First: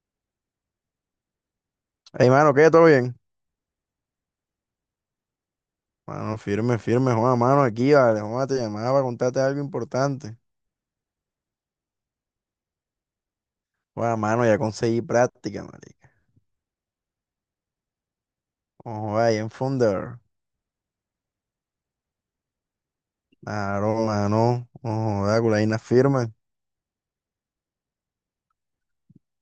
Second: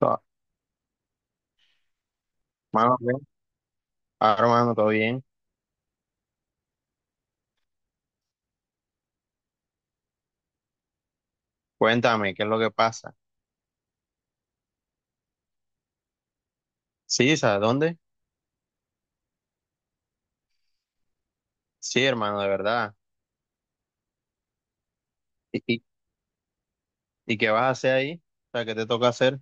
Ah, Hey, mano, ¿qué? ¿Todo Mano, ¿qué? bien? Ah, hermano, todo bien. Mano, firme, firme, Juan, mano, aquí, vale, Juan, te llamaba para contarte algo importante. Cuéntame, ¿qué es lo que pasa? Juan, mano, ya conseguí práctica, marica. Sí, ¿sabes dónde? Ojo, ahí en Funder. Sí, hermano, de verdad. Claro, mano, ojo, da ¿Y, culaína y, firme. y qué vas a hacer ahí? O sea, ¿qué te toca hacer?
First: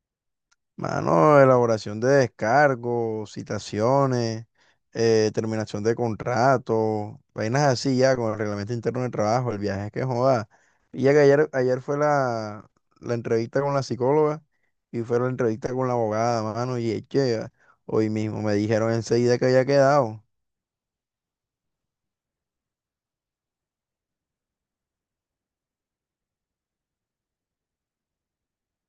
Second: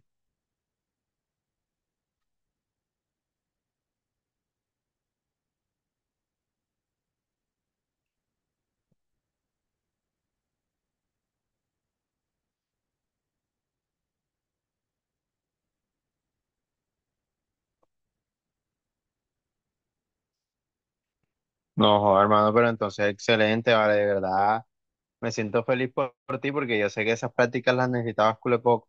Mano, elaboración de descargos, citaciones, terminación de contrato, vainas así ya con el reglamento interno de trabajo, el viaje es que joda. Y ya que ayer, ayer fue la entrevista con la psicóloga. Y fueron a la entrevista con la abogada, mano, y eche, hoy mismo me dijeron enseguida que había quedado. No, joder, hermano, pero entonces excelente, vale, de verdad. Me siento feliz por ti porque yo sé que esas prácticas las necesitabas cule poco.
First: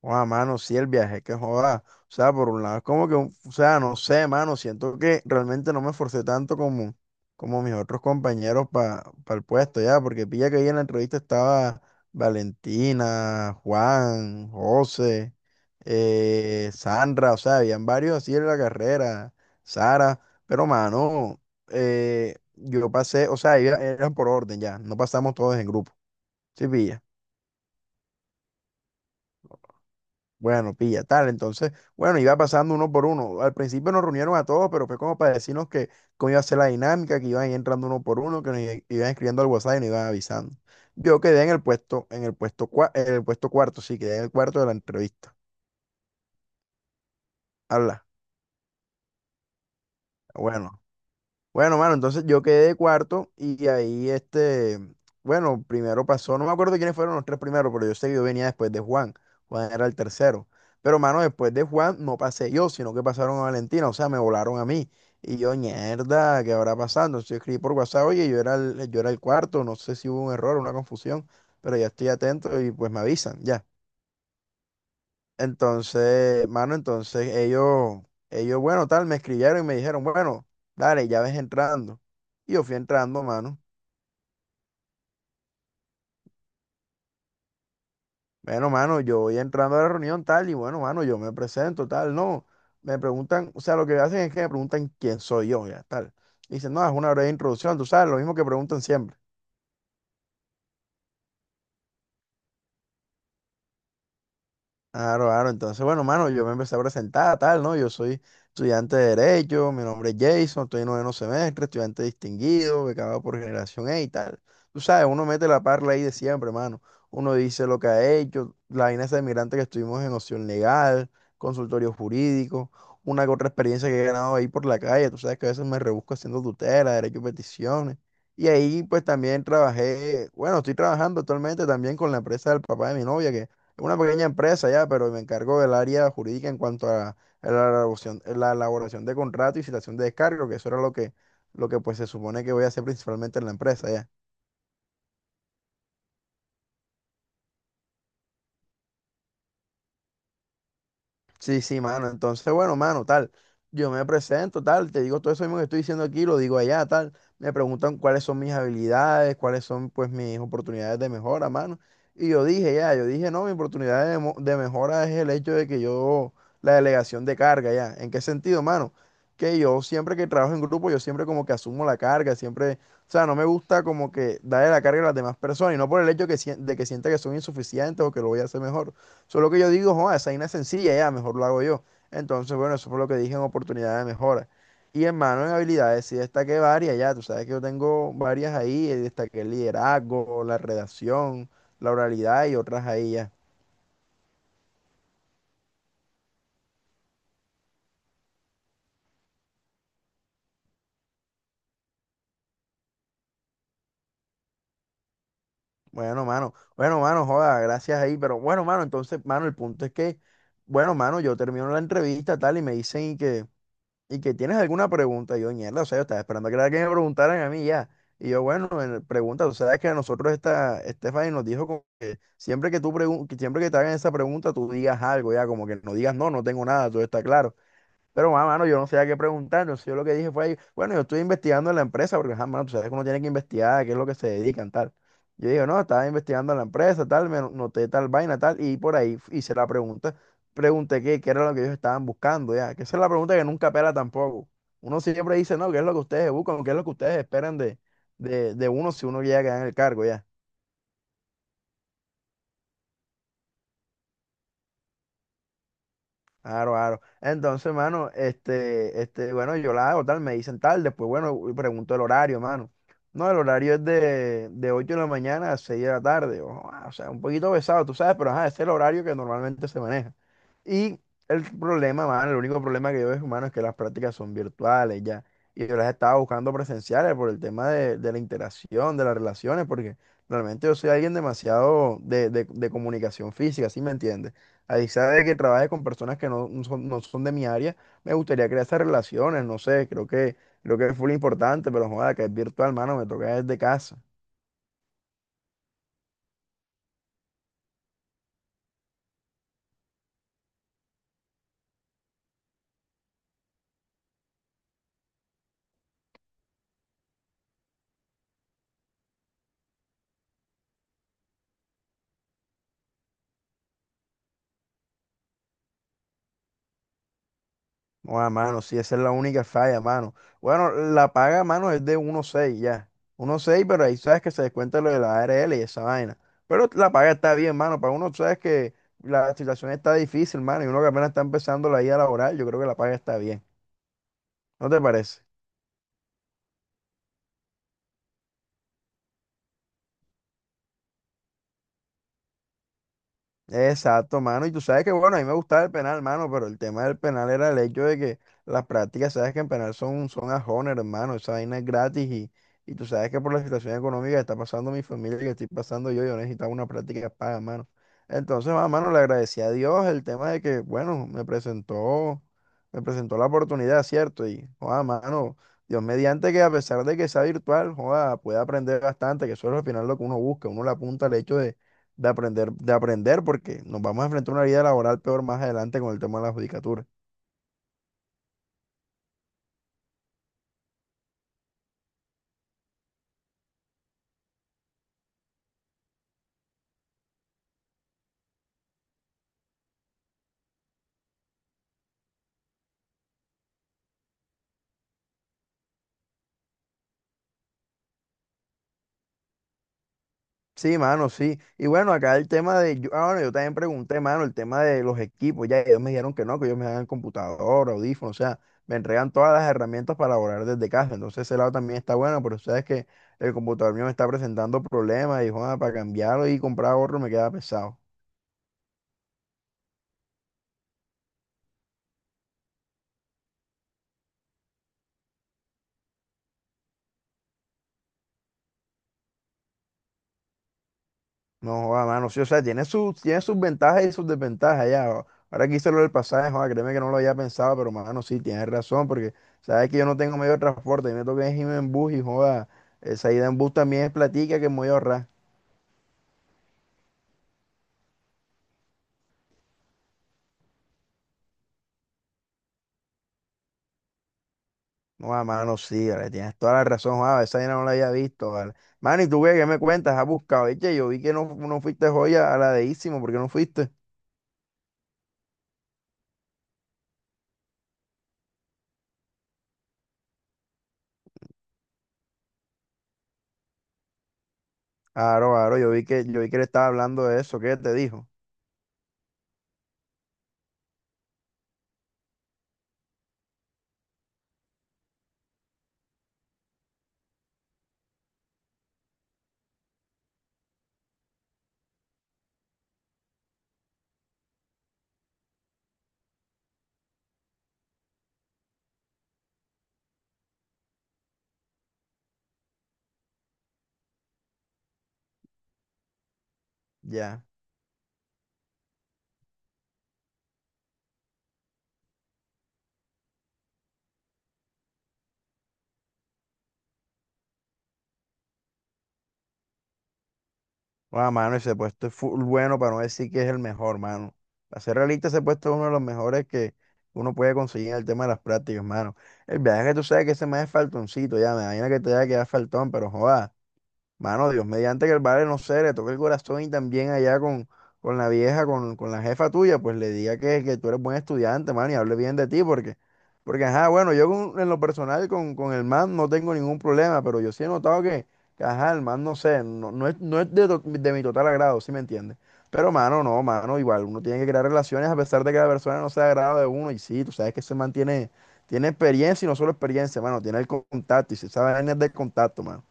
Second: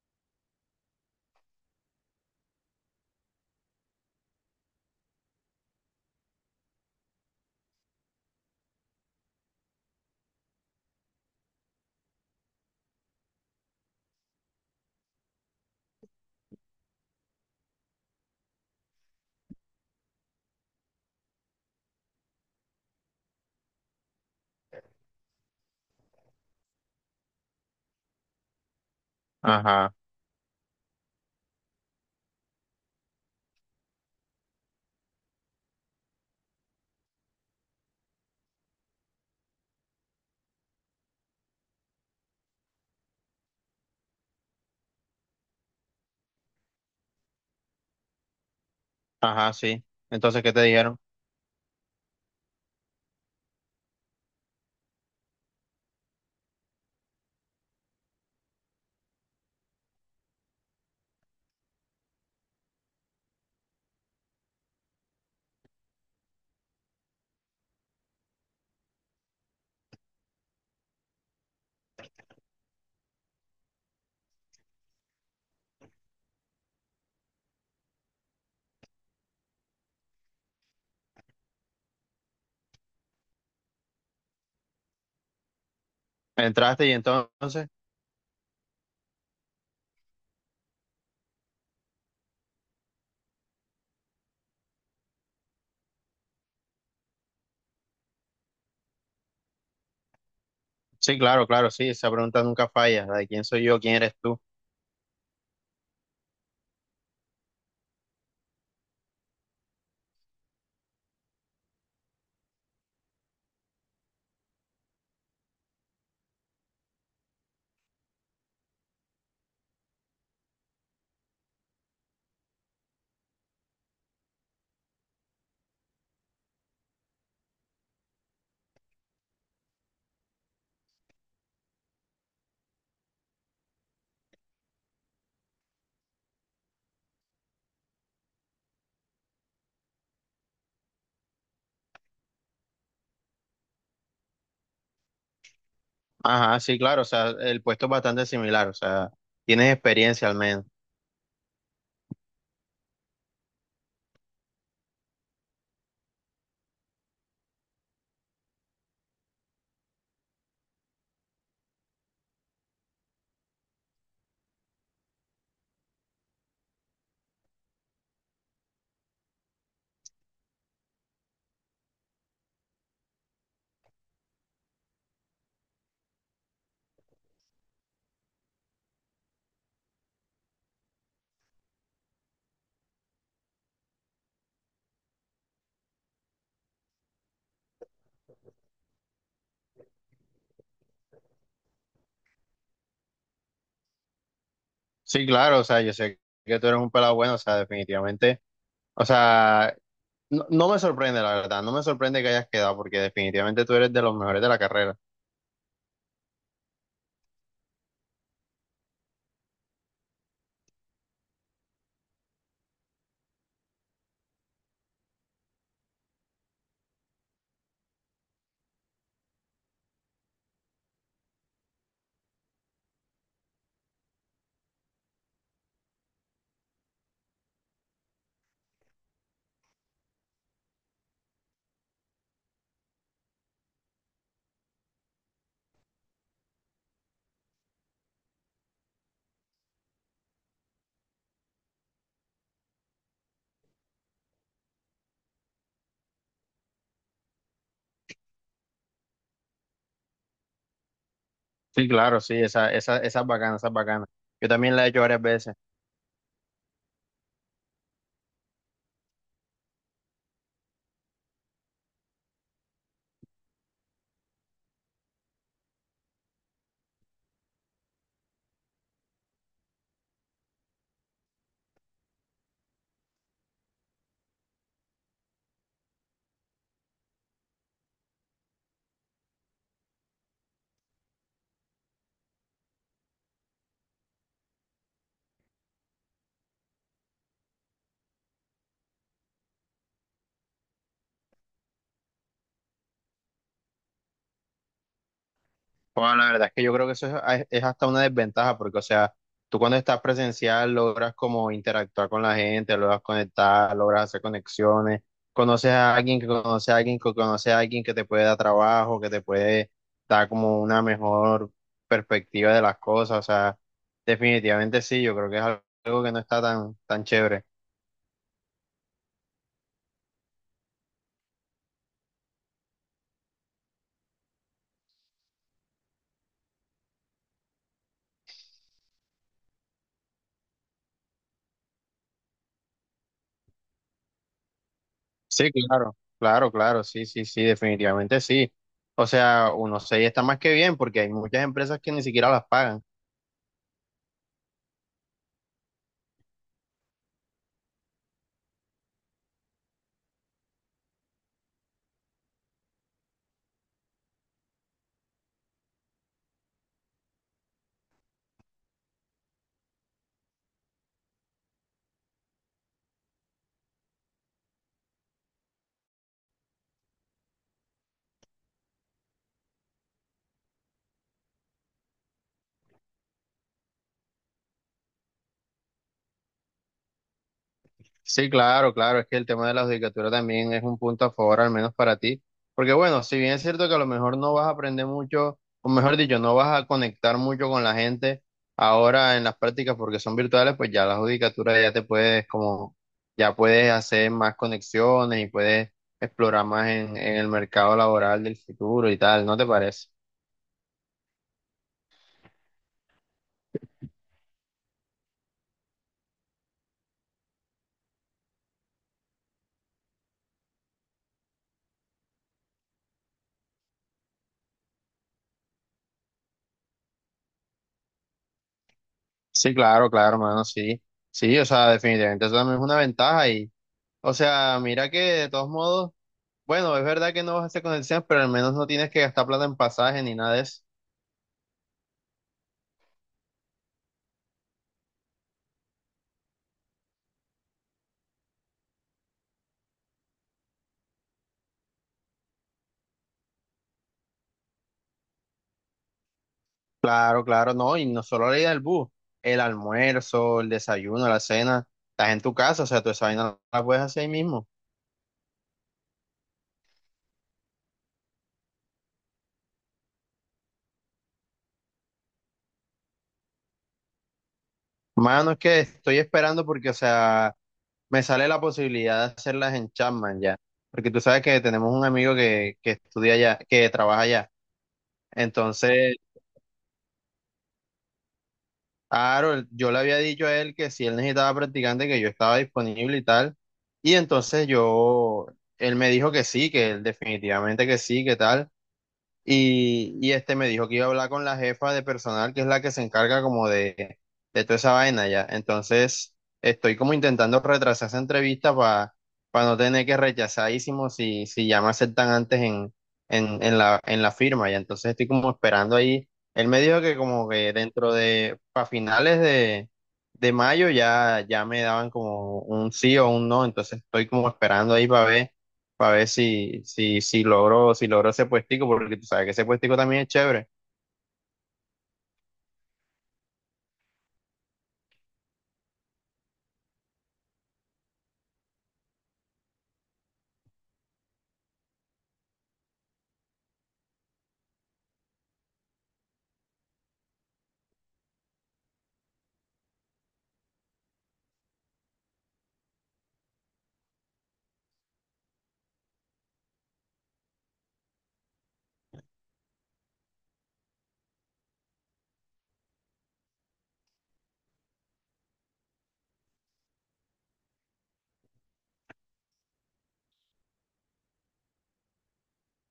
Joda, mano, sí, el viaje, que joda. O sea, por un lado es como que, o sea, no sé, mano, siento que realmente no me esforcé tanto como, como mis otros compañeros para el puesto, ya, porque pilla que ahí en la entrevista estaba Valentina, Juan, José, Sandra, o sea, habían varios así en la carrera, Sara, pero mano, yo pasé, o sea, eran por orden ya, no pasamos todos en grupo, sí, pilla, Ajá, bueno, pilla, tal, entonces, bueno, iba pasando uno por uno, al principio nos reunieron a todos, pero fue como para decirnos que cómo iba a ser la dinámica, que iban entrando uno por uno, que iban escribiendo al WhatsApp y nos iban avisando. Yo quedé en el puesto, en el puesto, en el puesto cuarto, sí, quedé en el cuarto de la entrevista. Habla, ajá, sí. Entonces, ¿qué te bueno. dijeron? Bueno, mano, entonces yo quedé de cuarto y ahí este, bueno, primero pasó, no me acuerdo quiénes fueron los tres primeros, pero yo sé que yo venía después de Juan, Juan era el tercero, pero mano, después de Juan no pasé yo, sino que pasaron a Valentina, o sea, me volaron a mí y yo, mierda, ¿qué habrá pasado? Entonces yo escribí por WhatsApp, oye, yo era el cuarto, no sé si hubo un error, una confusión, pero ya estoy atento y pues me avisan, ya. Entonces, mano, entonces ellos, bueno, tal, me escribieron y me dijeron, bueno, dale, ya ves entrando. Y yo fui entrando, mano. ¿Entraste y entonces? Bueno, mano, yo voy entrando a la reunión, tal, y bueno, mano, yo me presento, tal, no. Me preguntan, o sea, lo que hacen es que me preguntan quién soy yo, ya, tal. Dicen, no, es una breve introducción, tú sabes, lo mismo que preguntan siempre. Sí, claro, claro, sí, esa pregunta nunca falla, la de quién soy yo, quién eres tú. Claro, claro. Entonces, bueno, mano, yo me empecé a presentar, tal, ¿no? Yo soy estudiante de Derecho, mi nombre es Jason, estoy en noveno semestre, estudiante distinguido, becado por Generación E y tal. Tú sabes, uno mete la parla ahí de siempre, mano. Uno dice lo que ha hecho, la vaina esa de migrante que estuvimos en opción legal, consultorio jurídico, una que otra experiencia que he ganado ahí por la calle. Tú sabes que a veces me rebusco haciendo tutela, derecho y peticiones. Y ahí, pues, también trabajé, bueno, estoy trabajando actualmente también con la empresa del papá de mi novia, que una pequeña empresa ya, pero me encargo del área jurídica en cuanto a la elaboración de contrato y citación de descargo, que eso era lo que pues se supone que voy a hacer principalmente en la empresa ya. Ajá, sí, claro, o sea, el puesto es bastante similar, o sea, tienes experiencia al menos. Sí, sí, mano. Entonces, bueno, mano, tal. Yo me presento, tal. Te digo todo eso mismo que estoy diciendo aquí, lo digo allá, tal. Me preguntan cuáles son mis habilidades, cuáles son, pues, mis oportunidades de mejora, mano. Y yo dije, ya, yo dije, no, mi oportunidad de mejora es el hecho de que yo, la delegación de carga, ya. ¿En qué sentido, mano? Que yo siempre que trabajo en grupo, yo siempre como que asumo la carga, siempre, o sea, no me gusta como que darle la carga a las demás personas y no por el hecho que, de que sienta que son insuficientes o que lo voy a hacer mejor. Solo que yo digo, joder, esa vaina es sencilla, ya, mejor lo hago yo. Entonces, bueno, eso fue lo que dije en oportunidad de mejora. Y hermano, en habilidades sí destaqué varias, ya, tú sabes que yo tengo varias ahí, destaqué el liderazgo, la redacción, la oralidad y otras ahí ya. Sí, claro, o sea, yo sé que tú eres un pelado bueno, o sea, definitivamente, o sea, no me sorprende, la verdad, no me sorprende que hayas quedado, porque definitivamente tú eres de los mejores de la carrera. Bueno, mano, joda, gracias ahí, pero bueno, mano, entonces, mano, el punto es que, bueno, mano, yo termino la entrevista tal y me dicen y que tienes alguna pregunta, y yo, mierda, o sea, yo estaba esperando que, era que me preguntaran a mí ya. Y yo, bueno, pregunta, tú sabes que a nosotros esta Stephanie nos dijo como que siempre que que siempre que te hagan esa pregunta, tú digas algo, ya, como que no digas no, no tengo nada, todo está claro. Pero, mano, yo no sabía qué preguntar. Entonces, yo lo que dije fue, ahí, bueno, yo estoy investigando en la empresa, porque, ajá, mano, tú sabes que uno tiene que investigar, qué es lo que se dedican, tal. Yo dije, no, estaba investigando en la empresa, tal, me noté tal vaina, tal, y por ahí hice la pregunta. Pregunté qué, qué era lo que ellos estaban buscando, ya. Que esa es la pregunta que nunca pela tampoco. Uno siempre dice, no, qué es lo que ustedes buscan, qué es lo que ustedes esperan de uno si uno llega a ganar el cargo, ya. Sí, claro, sí, esa, esa es bacana, esa es bacana. Yo también la he hecho varias veces. Claro, claro. Entonces, mano, este, bueno, yo la hago tal, me dicen tal, después, bueno, pregunto el horario, mano. No, el horario es de 8 de la mañana a 6 de la tarde. Ojo, ah, o sea, un poquito pesado, tú sabes, pero ajá, ese es el horario que normalmente se maneja. Y el problema, mano, el único problema que yo veo, mano, es que las prácticas son virtuales ya. Y yo las estaba buscando presenciales por el tema de la interacción, de las relaciones, porque realmente yo soy alguien demasiado de comunicación física, ¿sí me entiendes? A Isa de que trabaje con personas que no son, no son de mi área, me gustaría crear esas relaciones, no sé, creo que fue lo importante, pero joda, que es virtual, mano, me toca desde casa. Bueno, la verdad es que yo creo que eso es hasta una desventaja, porque, o sea, tú cuando estás presencial logras como interactuar con la gente, logras conectar, logras hacer conexiones, conoces a alguien que conoce a alguien que conoce a alguien que te puede dar trabajo, que te puede dar como una mejor perspectiva de las cosas, o sea, definitivamente sí, yo creo que es algo que no está tan chévere. Joda, mano, sí, esa es la única falla, mano. Bueno, la paga, mano, es de 1.6 ya. 1.6, pero ahí sabes que se descuenta lo de la ARL y esa vaina. Pero la paga está bien, mano, para uno sabes que la situación está difícil, mano, y uno que apenas está empezando la vida laboral, yo creo que la paga está bien. ¿No te parece? Sí, claro, claro, claro, sí, sí, sí, definitivamente sí. O sea, uno se está más que bien porque hay muchas empresas que ni siquiera las pagan. Exacto, mano. Y tú sabes que, bueno, a mí me gustaba el penal, mano, pero el tema del penal era el hecho de que las prácticas, sabes que en penal son, son a honor, hermano, esa vaina es gratis y tú sabes que por la situación económica que está pasando mi familia, y que estoy pasando yo, yo necesitaba una práctica paga, mano. Entonces, ah, mano, le agradecí a Dios el tema de que, bueno, me presentó la oportunidad, ¿cierto? Y, joda, mano, Dios mediante que a pesar de que sea virtual, joda, puede aprender bastante, que eso es al final lo que uno busca, uno le apunta al hecho de aprender, porque nos vamos a enfrentar a una vida laboral peor más adelante con el tema de la judicatura. Sí, claro, claro, es que el tema de la judicatura también es un punto a favor, al menos para ti, porque bueno, si bien es cierto que a lo mejor no vas a aprender mucho, o mejor dicho, no vas a conectar mucho con la gente ahora en las prácticas porque son virtuales, pues ya la judicatura ya te puedes como, ya puedes hacer más conexiones y puedes explorar más en el mercado laboral del futuro y tal, ¿no te parece? Sí, mano, sí. Y bueno, acá el tema de, yo, ah, bueno, yo también pregunté, mano, el tema de los equipos, ya ellos me dijeron que no, que ellos me dan computador, audífonos, o sea, me entregan todas las herramientas para laborar desde casa. Entonces ese lado también está bueno, pero sabes que el computador mío me está presentando problemas y, joda, para cambiarlo y comprar otro me queda pesado. Sí, claro, claro, hermano, sí, sí, o sea, definitivamente eso también es una ventaja y, o sea, mira que de todos modos... Bueno, es verdad que no vas a hacer conexiones, pero al menos no tienes que gastar plata en pasaje ni nada de eso. No, joda, mano, sí, o sea, tiene sus ventajas y sus desventajas ya. Ahora que hice lo del pasaje, joda, créeme que no lo había pensado, pero mano, sí, tienes razón, porque sabes que yo no tengo medio de transporte, y me toca irme en bus y joda, esa ida en bus también es platica que me voy a ahorrar. Claro, claro, no, y no solo la ida del bus, el almuerzo, el desayuno, la cena, estás en tu casa, o sea, tú esa vaina la puedes hacer ahí mismo. No, joda, mano, sí, vale, tienes toda la razón, joda, esa vaina no la había visto, vale. Mano, ¿y tú qué, qué me cuentas? ¿Has buscado? Eche, yo vi que no, no fuiste joya a la de Ísimo, ¿por qué no fuiste? Mano, es que estoy esperando porque, o sea, me sale la posibilidad de hacerlas en Chapman ya, porque tú sabes que tenemos un amigo que estudia allá, que trabaja allá, Aro, aro, entonces yo vi que le estaba hablando de eso, ¿qué te dijo? claro, él- yo le había dicho a él que si él necesitaba practicante, que yo estaba disponible y tal. Y entonces yo, él me dijo que sí, que él definitivamente que sí, que tal. Y este me dijo que iba a hablar con la jefa de personal, que es la que se encarga como de toda esa vaina ya. Entonces, estoy como intentando retrasar esa entrevista para no tener que rechazadísimo si ya me aceptan antes en la firma. Y entonces estoy como esperando ahí. Él me dijo que Ya. como que dentro de, para finales de mayo ya, ya me daban como un sí o un no. Entonces estoy como esperando ahí para ver si logro, si logro ese puestico, porque tú sabes que ese puestico también es chévere. Bueno, mano, ese puesto es full bueno para no decir que es el mejor, mano. Para ser realista, ese puesto es uno de los mejores que uno puede conseguir en el tema de las prácticas, mano. El viaje que tú sabes que ese más es faltoncito, ya me imagino que te haya quedado faltón, pero joda. Mano, Dios, mediante que el vale, no sé, le toque el corazón y también allá con la vieja, con la jefa tuya, pues le diga que tú eres buen estudiante, mano, y hable bien de ti, porque, porque, ajá, bueno, yo en lo personal con el man no tengo ningún problema, pero yo sí he notado que, ajá, el man, no sé, no, no es de mi total agrado, ¿sí me entiendes? Pero, mano, no, mano, igual, uno tiene que crear relaciones a pesar de que la persona no sea de agrado de uno, y sí, tú sabes que ese man tiene, tiene experiencia y no solo experiencia, mano, tiene el contacto, y si sabe es de contacto, mano,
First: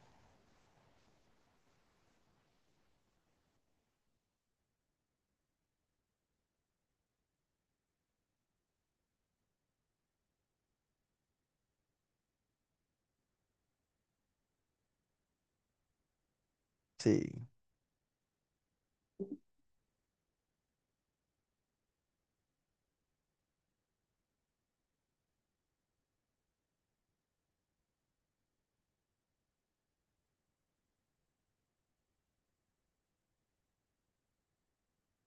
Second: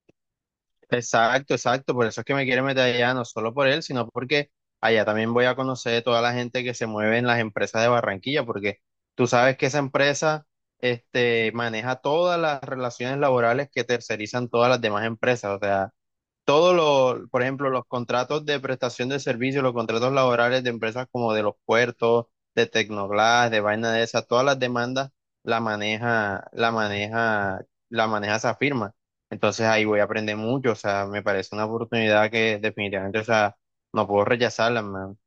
Exacto, exacto, por eso es que me quiero meter allá, no solo por él, sino porque allá también voy a conocer toda la gente que se mueve en las empresas de Barranquilla, porque tú sabes que esa empresa, este, maneja todas las relaciones laborales que tercerizan todas las demás empresas, o sea, todos los, por sí. ejemplo, los contratos de prestación de servicios, los contratos laborales de empresas como de los puertos, de Tecnoglass, de vaina de esas, todas las demandas la maneja, la maneja, la maneja esa firma. Entonces ahí voy a aprender mucho, o sea, me parece una oportunidad que definitivamente, o sea, no puedo rechazarla, man.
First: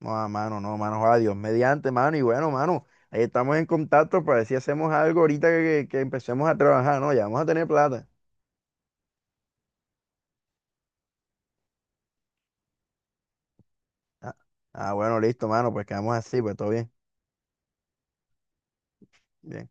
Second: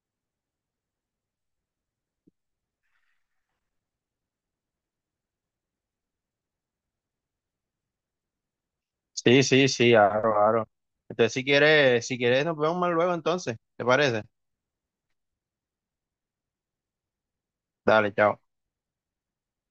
No, ah, mano, no, mano, adiós Dios mediante, mano, y bueno, mano, ahí estamos en contacto para ver si hacemos algo ahorita que empecemos a trabajar, ¿no? Ya vamos a tener plata. Sí, sí, sí, claro, claro. Entonces si quieres nos vemos más luego entonces, ¿te parece? Ah, ah, bueno, listo, mano, pues quedamos así, pues todo bien. Dale, chao. Bien.